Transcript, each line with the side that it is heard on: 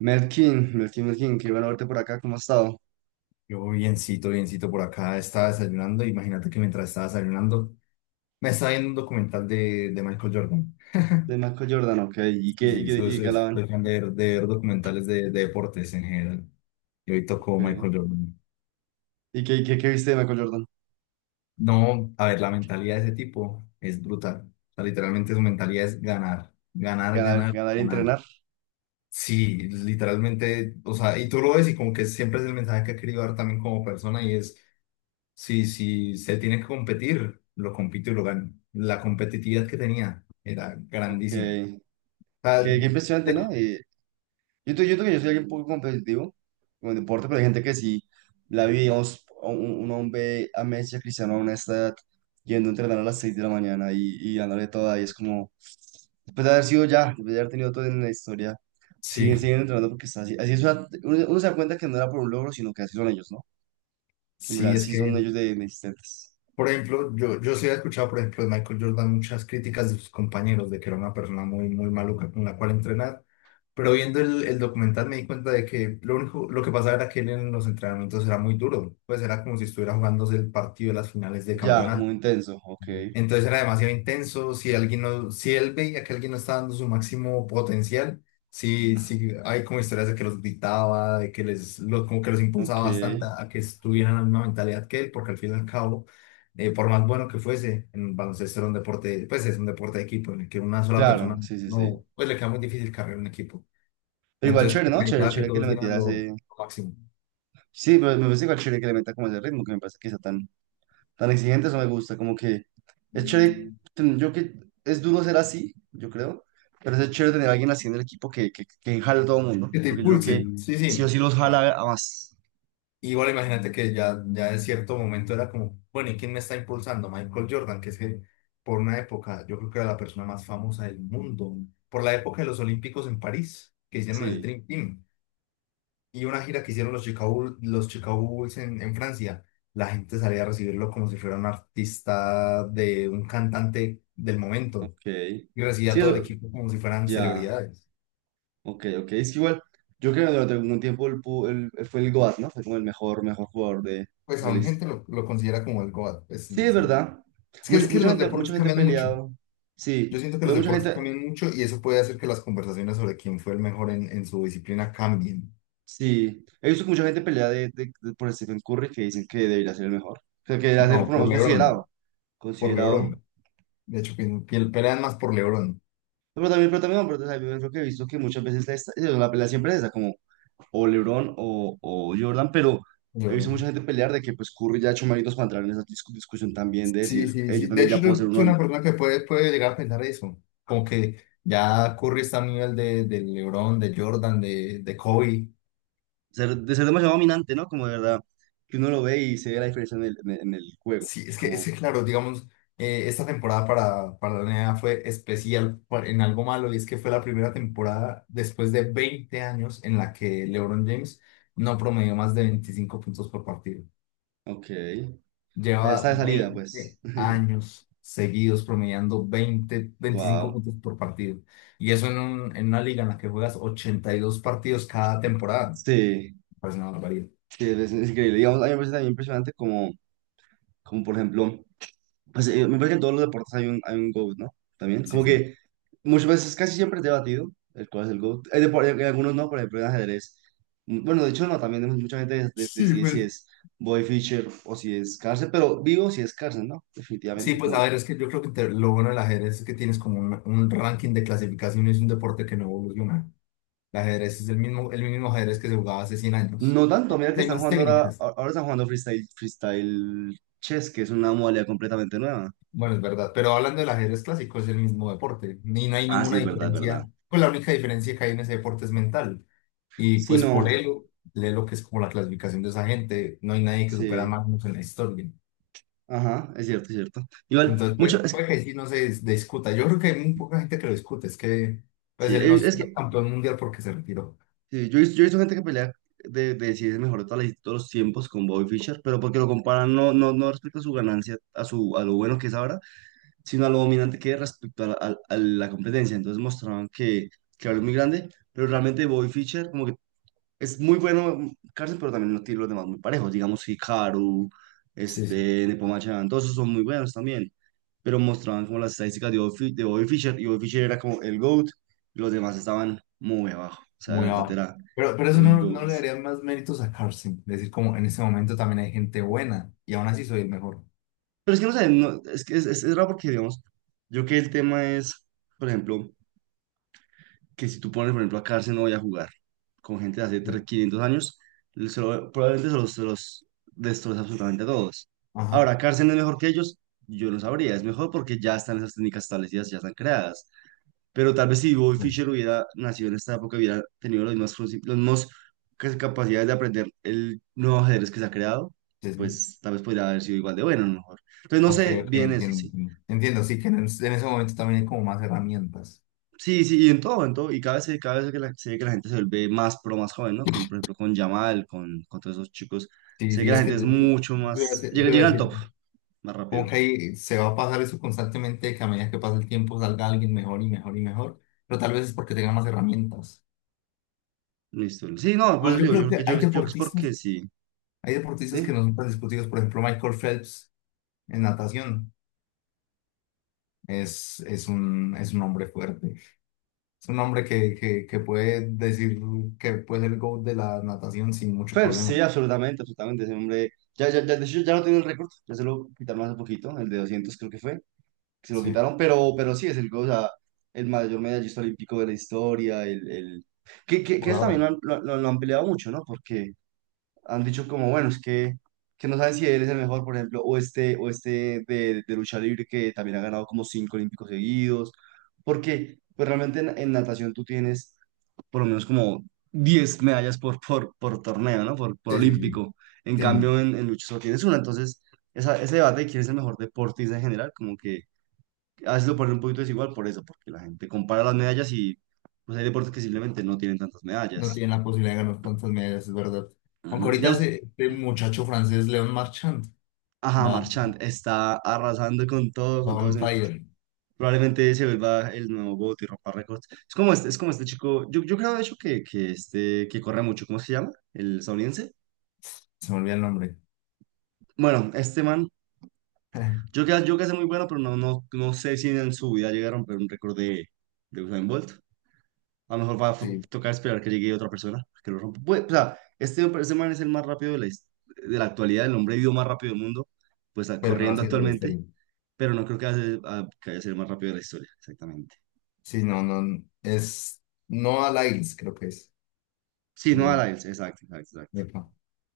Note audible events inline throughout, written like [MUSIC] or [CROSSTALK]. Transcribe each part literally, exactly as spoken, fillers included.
right: Melkin, Melkin, Melkin, qué bueno verte por acá, ¿cómo has estado?
left: Yo biencito, biencito por acá, estaba desayunando. Imagínate que mientras estaba desayunando, me estaba viendo un documental de, de Michael Jordan.
right: De Michael Jordan, ok, ¿y qué, y
left: Sí,
right: qué,
left: soy,
right: y qué
left: soy-
right: hablaban?
left: soy fan de, ver- de ver documentales de, de deportes en general. Y hoy tocó
right: Ok.
left: Michael Jordan.
right: ¿Y qué, qué, qué viste de Michael Jordan?
left: No, a ver, la mentalidad de ese tipo es brutal. O sea, literalmente su mentalidad es ganar, ganar,
right: Ganar,
left: ganar,
right: ganar y
left: ganar.
right: entrenar,
left: Sí, literalmente, o sea, y tú lo ves y como que siempre es el mensaje que ha querido dar también como persona y es si si se tiene que competir, lo compito y lo gano. La competitividad que tenía era
right: ok,
left: grandísima. O
right: qué,
left: sea,
right: qué impresionante, ¿no?
left: le-
right: Y Yo te- yo creo que yo soy alguien un poco competitivo con el deporte, pero hay gente que sí la vi, digamos, a un, un hombre a Messi, a Cristiano a una esta edad, yendo a entrenar a las seis de la mañana y, y dándole toda, y es como, después de haber sido ya, después de haber tenido todo en la historia, siguen,
left: sí,
right: siguen entrenando porque está así. Así es una- uno, uno se da cuenta que no era por un logro, sino que así son ellos, ¿no? Que en
left: sí,
right: verdad
left: es
right: sí son
left: que,
right: ellos de de insistentes.
left: por ejemplo, yo, yo sí he escuchado, por ejemplo, de Michael Jordan muchas críticas de sus compañeros de que era una persona muy, muy maluca con la cual entrenar, pero viendo el, el documental me di cuenta de que lo único, lo que pasaba era que él en los entrenamientos era muy duro, pues era como si estuviera jugándose el partido de las finales de
right: Ya, muy
left: campeonato.
right: intenso, ok,
left: Entonces era demasiado intenso. Si alguien no, si él veía que alguien no estaba dando su máximo potencial, sí, sí, hay como historias de que los gritaba, de que les, lo- como que los impulsaba
right: ok,
left: bastante a que estuvieran en la misma mentalidad que él, porque al fin y al cabo, eh, por más bueno que fuese, en baloncesto era un deporte, pues es un deporte de equipo, en el que una sola
right: claro,
left: persona
right: sí, sí, sí.
left: no, pues le queda muy difícil cargar un equipo.
right: Pero igual
left: Entonces,
right: chévere,
left: como que
right: ¿no? Chévere,
left: necesitaba que
right: chévere que
left: todos
right: le
left: dieran
right: metieras
left: lo,
right: eh,
left: lo máximo.
right: sí, pero me parece igual chévere que le meta como ese ritmo, que me parece que sea tan, tan exigente, eso me gusta, como que es chévere, ten- yo que es duro ser así, yo creo, pero es chévere tener a alguien así en el equipo que, que, que jale a todo el mundo,
left: Que te
right: porque yo creo
left: impulse,
right: que
left: sí,
right: sí o
left: sí.
right: sí los jala a más.
left: Y bueno, imagínate que ya, ya en cierto momento era como, bueno, ¿y quién me está impulsando? Michael Jordan, que es que por una época yo creo que era la persona más famosa del mundo, por la época de los Olímpicos en París, que hicieron el
right: Sí,
left: Dream Team, y una gira que hicieron los Chicago, Bull- los Chicago Bulls en, en Francia, la gente salía a recibirlo como si fuera un artista de un cantante del momento,
right: ok.
left: y recibía a
right: Sí,
left: todo el
right: eso,
left: equipo como si fueran
right: ya,
left: celebridades.
right: ok, ok, es que igual, yo creo que durante algún tiempo el, pu- el- el- fue el GOAT, ¿no? Fue como el mejor, mejor jugador de,
left: Pues
right: de la
left: aún
right: his-
left: gente lo, lo considera como el GOAT, pues
right: sí,
left: no
right: es
left: sé.
right: verdad.
left: Es que,
right: Mucha
left: es que
right: mucha
left: los
right: gente,
left: deportes
right: mucha gente ha
left: cambian mucho.
right: peleado,
left: Yo
right: sí,
left: siento que los
right: pero mucha
left: deportes
right: gente...
left: cambian mucho y eso puede hacer que las conversaciones sobre quién fue el mejor en, en su disciplina cambien.
right: Sí, he visto que mucha gente pelea de, de- de- por Stephen Curry que dicen que debería ser el mejor. Creo que debería ser,
left: No,
right: por lo
left: por
right: menos, considerado.
left: LeBron, por
right: Considerado.
left: LeBron. De hecho, que, que pelean más por LeBron.
right: Pero también, pero también, no, pero también creo que he visto que muchas veces la, esta- la pelea siempre es esa, como o LeBron o, o Jordan, pero he visto mucha
left: Jordan.
right: gente pelear de que pues Curry ya ha hecho méritos para entrar en esa discu- discusión también de decir,
left: Sí, sí,
right: "Eh, yo
left: sí. De
right: también
left: hecho,
right: ya
left: yo
right: puedo ser
left: soy
right: uno, de-
left: una persona que puede, puede llegar a pensar eso. Como que ya Curry está a nivel de, de LeBron, de Jordan, de, de Kobe.
right: ser, de ser demasiado dominante, ¿no?" Como de verdad, que uno lo ve y se ve la diferencia en el, en el en el juego.
left: Sí, es que, es
right: Como,
left: que, claro, digamos, eh, esta temporada para, para la N B A fue especial por- en algo malo y es que fue la primera temporada después de veinte años en la que LeBron James no promedió más de veinticinco puntos por partido.
right: ok, o sea, ya
left: Lleva
right: está de salida,
left: veinte
right: pues. [LAUGHS]
left: años seguidos promediando veinte veinticinco
right: Wow.
left: puntos por partido. Y eso en, un- en una liga en la que juegas ochenta y dos partidos cada temporada.
right: Sí.
left: Pues una barbaridad.
right: Sí, es, es increíble. Digamos, a mí me parece también impresionante como, como por ejemplo, pues, eh, me parece que en todos los deportes hay un, hay un GOAT, ¿no? También,
left: Sí,
right: como
left: sí.
right: que muchas veces, casi siempre es debatido el cuál es el GOAT. Hay depo- en algunos no, por ejemplo, en ajedrez. Mm, Bueno, de hecho no, también mucha gente des- des-
left: Sí,
right: decide si
left: pues.
right: es Boy Fischer o si es Carlsen, pero vivo si es Carlsen, ¿no?
left: Sí,
right: Definitivamente,
left: pues
right: como
left: a
right: él.
left: ver, es que yo creo que te- lo bueno del ajedrez es que tienes como un, un ranking de clasificación y es un deporte que no evoluciona. El ajedrez es el mismo, el mismo ajedrez que se jugaba hace cien años.
right: No tanto, mira
left: Pues,
right: que
left: hay
right: están
left: más
right: jugando ahora,
left: técnicas.
right: ahora están jugando freestyle, freestyle chess, que es una modalidad completamente nueva.
left: Bueno, es verdad, pero hablando del ajedrez clásico es el mismo deporte. Ni no hay
right: Ah, sí,
left: ninguna
right: es verdad, es verdad.
left: diferencia. Pues la única diferencia que hay en ese deporte es mental. Y
right: Sí,
left: pues por
right: no,
left: ello, lee lo que es como la clasificación de esa gente. No hay nadie que supera a
right: sí.
left: Magnus en la historia.
right: Ajá, es cierto, es cierto. Igual,
left: Entonces,
right: mucho,
left: pues,
right: es,
left: puede que sí no se dis- discuta. Yo creo que hay muy poca gente que lo discute. Es que pues
right: sí,
left: él no
right: eh,
left: es
right: es que
left: campeón mundial porque se retiró.
right: sí, yo, he vis- yo he visto gente que pelea de, de si es el mejor de todas las- todos los tiempos con Bobby Fischer, pero porque lo comparan no, no, no respecto a su ganancia, a, su, a lo bueno que es ahora, sino a lo dominante que es respecto a la, a- a la competencia. Entonces mostraban que, que ahora es muy grande, pero realmente Bobby Fischer como que es muy bueno Carson, pero también no tiene los demás muy parejos. Digamos, Hikaru,
left: Sí, sí,
right: este, Nepomuchan, todos esos son muy buenos también. Pero mostraban como las estadísticas de Bobby, Fi- de Bobby Fischer, y Bobby Fischer era como el GOAT, y los demás estaban muy abajo. O sea, de
left: muy
right: verdad
left: abajo.
right: era
left: Pero, pero eso
right: el
left: no, no
right: GOAT.
left: le daría más méritos a Carson. Decir, como en este momento también hay gente buena y aún así soy el mejor.
right: Pero es que no sé, no- es que es, es, es raro porque, digamos, yo que el tema es, por ejemplo, que si tú pones, por ejemplo, a cárcel no voy a jugar con gente de hace
left: Sí.
right: trescientos, quinientos años, le- se lo- probablemente se los, se los destroza absolutamente a todos.
left: Ajá.
right: Ahora, cárcel es mejor que ellos, yo no sabría, es mejor porque ya están esas técnicas establecidas, ya están creadas. Pero tal vez si Bobby
left: Sí,
right: Fischer hubiera nacido en esta época, hubiera tenido los mismos, princip- los mismos cas- capacidades de aprender el nuevo ajedrez que se ha creado,
left: sí. Sí.
right: pues tal vez podría haber sido igual de bueno, a lo mejor. Entonces, no
left: Ok,
right: sé
left: ok,
right: bien eso,
left: entiendo.
right: sí.
left: Entiendo, entiendo, sí que en, en ese momento también hay como más herramientas.
right: Sí, sí, y en todo, en todo, y cada vez, se- cada vez que la- se ve que la gente se vuelve más pro, más joven, ¿no? Con, por ejemplo, con Yamal, con, con todos esos chicos,
left: Sí,
right: se ve que
left: sí,
right: la
left: es
right: gente
left: que
right: es
left: yo-
right: mucho
left: yo iba a
right: más,
left: decir,
right: llega,
left: yo iba a
right: llega al
left: decir,
right: top más
left: como
right: rápido,
left: que ahí se va a pasar eso constantemente, que a medida que pasa el tiempo salga alguien mejor y mejor y mejor, pero tal vez es porque tenga más herramientas.
right: listo. Sí, no, por
left: Igual
right: eso
left: yo
right: digo, yo
left: creo
right: creo que,
left: que
right: yo,
left: hay
right: yo creo que es
left: deportistas,
right: porque sí,
left: hay deportistas que
right: ¿sí?
left: no son tan discutidos, por ejemplo, Michael Phelps en natación. es, es un, es un hombre fuerte. Es un hombre que, que, que puede decir que puede ser el GOAT de la natación sin mucho
right: Pues
left: problema.
right: sí, absolutamente, absolutamente, ese hombre, ya, ya, ya, de hecho ya no tiene el récord, ya se lo quitaron hace poquito, el de doscientos creo que fue, que se lo
left: Sí,
right: quitaron, pero, pero sí, es el, o sea, el mayor medallista olímpico de la historia, el, el... Que, que, que
left: por
right: eso también
left: ahora.
right: lo han, lo, lo- lo han peleado mucho, ¿no? Porque han dicho como, bueno, es que, que no saben si él es el mejor, por ejemplo, o este, o este de, de lucha libre que también ha ganado como cinco olímpicos seguidos, porque pues realmente en, en natación tú tienes por lo menos como diez medallas por, por, por torneo, ¿no? Por, por
left: Sí, sí, sí.
right: olímpico. En cambio,
left: Tien-
right: en, en lucha solo tienes una, entonces esa, ese debate de quién es el mejor deportista en general, como que a veces lo ponen un poquito desigual por eso, porque la gente compara las medallas y pues hay deportes que simplemente no tienen tantas
left: no
right: medallas.
left: tiene la posibilidad de ganar tantas medallas, es verdad. Aunque
right: Ujú.
left: ahorita
right: Digamos,
left: ese, este muchacho francés, Leon Marchand,
right: ajá,
left: va,
right: Marchand está arrasando con todo, con
left: va
right: todo.
left: on
right: ese-
left: fire.
right: Probablemente se vuelva el nuevo GOAT y rompa récords. Es como este, es como este chico, yo, yo creo de hecho que, que este, que corre mucho, ¿cómo se llama? El estadounidense.
left: Se me olvida el nombre.
right: Bueno, este man, yo
left: [LAUGHS]
right: creo, yo creo que es muy bueno, pero no, no, no sé si en su vida llega a romper un récord de, de Usain Bolt. A lo mejor va a f-
left: Sí,
right: tocar esperar que llegue otra persona que lo rompa. Pues, o sea, este, este man es el más rápido de la, his- de la actualidad, el hombre vivo más rápido del mundo, pues ah,
left: pero no
right: corriendo
left: así es la
right: actualmente.
left: historia.
right: Pero no creo que vaya, a, a- que vaya a ser el más rápido de la historia, exactamente.
left: Sí, no, no. Es Noah Lyles, creo que es.
right: Sí, no a
left: El,
right: Lyles, exacto, exacto, exacto.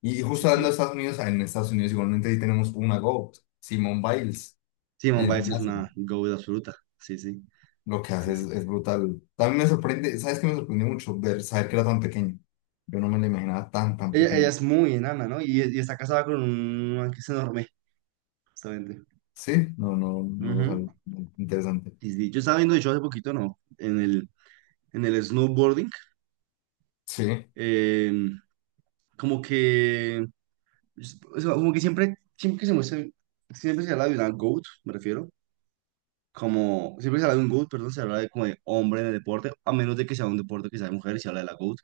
left: Y
right: Sí,
left: justo hablando de
right: sí.
left: Estados Unidos, en Estados Unidos igualmente ahí tenemos una GOAT, Simone Biles,
right: Sí,
left: en
right: Simone
left: el
right: Biles es
left: gimnasio.
right: una goat absoluta. Sí, sí,
left: Lo que hace
right: sí,
left: es,
right: sí.
left: es brutal. También me sorprende, ¿sabes qué me sorprendió mucho? Ver, saber que era tan pequeño. Yo no me la imaginaba tan, tan
right: Ella, ella
left: pequeña.
right: es muy enana, ¿no? Y, y está casada con un man que es enorme, justamente.
left: Sí, no, no, no lo
right: Ujú.
left: sabía. Interesante.
right: Sí, sí. Yo estaba viendo, de hecho, hace poquito, ¿no? En el, en el snowboarding,
left: Sí,
right: eh, como que, o sea, como que siempre, siempre que se muestra, siempre se habla de una goat, me refiero, como siempre se habla de un GOAT, perdón, se habla de como de hombre en el deporte, a menos de que sea un deporte que sea de mujer y se habla de la GOAT,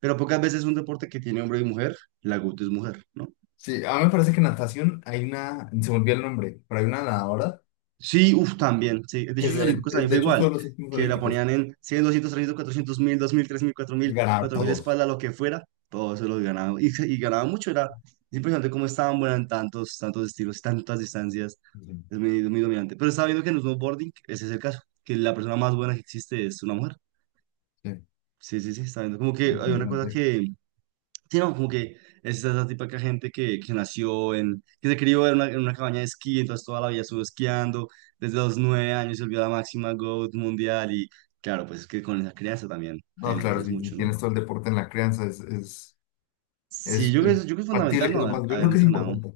right: pero pocas veces un deporte que tiene hombre y mujer, la GOAT es mujer, ¿no?
left: sí, a mí me parece que en natación hay una, se me olvidó el nombre, pero hay una nadadora
right: Sí, uff, también, sí, de
left: que
right: hecho los
left: se-
right: olímpicos también
left: de
right: fue
left: hecho estuvo
right: igual,
left: en los últimos
right: que la
left: Olímpicos
right: ponían en cien, doscientos, trescientos, cuatrocientos, mil, dos mil, mil, tres mil, cuatro
left: y
right: mil,
left: ganaba
right: cuatro mil
left: todos.
right: espalda, lo que fuera, todo eso lo ganaba, y, y ganaba mucho, era es impresionante cómo estaban buenas en tantos, tantos estilos, tantas distancias,
left: Sí,
right: es muy, muy dominante, pero estaba viendo que en el snowboarding ese es el caso, que la persona más buena que existe es una mujer.
left: sí,
right: Sí, sí, sí, está viendo. Como que hay una cosa
left: interesante.
right: que, sí, no, como que es esa esa típica gente que, que nació en, que se crió en una, en una cabaña de esquí, entonces toda la vida estuvo esquiando, desde los nueve años se volvió la máxima GOAT mundial y claro, pues es que con esa crianza también te
left: No, claro,
right: beneficias
left: si, si
right: mucho, ¿no?
left: tienes todo el deporte en la crianza, es, es
right: Sí,
left: Es,
right: yo creo que
left: es
right: es, yo creo que es
left: factible
right: fundamental
left: que
right: no
left: eso
right: haber,
left: pase. Yo
right: haber
left: creo que es
right: entrenado.
left: importante.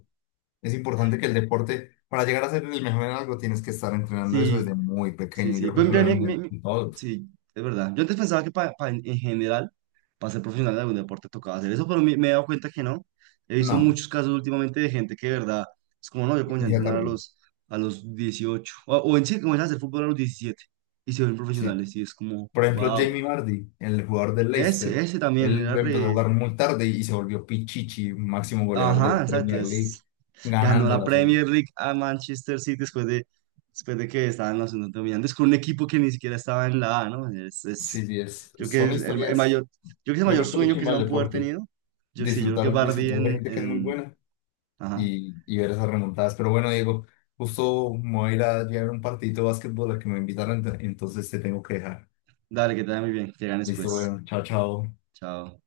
left: Es importante que el deporte, para llegar a ser el mejor en algo, tienes que estar entrenando eso desde
right: Sí,
left: muy
right: sí,
left: pequeño.
right: sí.
left: Yo
right: Pues,
left: creo que lo
right: mira, mi-
left: vemos
right: mi-
left: en,
right: mi-
left: en todos.
right: sí, es verdad. Yo antes pensaba que para para ser profesional de algún deporte tocaba hacer eso, pero me, me he dado cuenta que no. He visto
left: No,
right: muchos casos últimamente de gente que de verdad es como, no, yo comencé a
left: inicia
right: entrenar a
left: tarde.
right: los, a los dieciocho o, o en sí, comencé a hacer fútbol a los diecisiete y se ven
left: Sí.
right: profesionales y es como,
left: Por ejemplo,
right: wow,
left: Jamie Vardy, el jugador del Leicester,
right: ese, ese también era
left: él empezó a
right: re...
left: jugar muy tarde y se volvió Pichichi, máximo goleador de la
right: Ajá, exacto,
left: Premier League,
right: es ganó la
left: ganándolas. o-
right: Premier League a Manchester City después de, después de que estaban los dominantes con un equipo que ni siquiera estaba en la A, ¿no? Es, es-
left: Sí, sí, es,
right: yo creo que
left: son
right: es el, el mayor,
left: historias.
right: yo creo que es el
left: Yo
right: mayor
left: creo que lo
right: sueño que se
left: chimba
right: van
left: del
right: pudo haber
left: deporte,
right: tenido. Yo sí, yo creo que
left: disfrutar,
right: Bardi
left: disfrutar de
right: en,
left: gente que es muy
right: en...
left: buena
right: Ajá.
left: y, y ver esas remontadas. Pero bueno, Diego, justo me voy a ir a llevar un partidito de básquetbol al que me invitaron, ent- entonces te tengo que dejar.
right: Dale, que te vaya muy bien. Que ganes
left: Listo,
right: pues.
left: bueno, chao, chao.
right: Chao.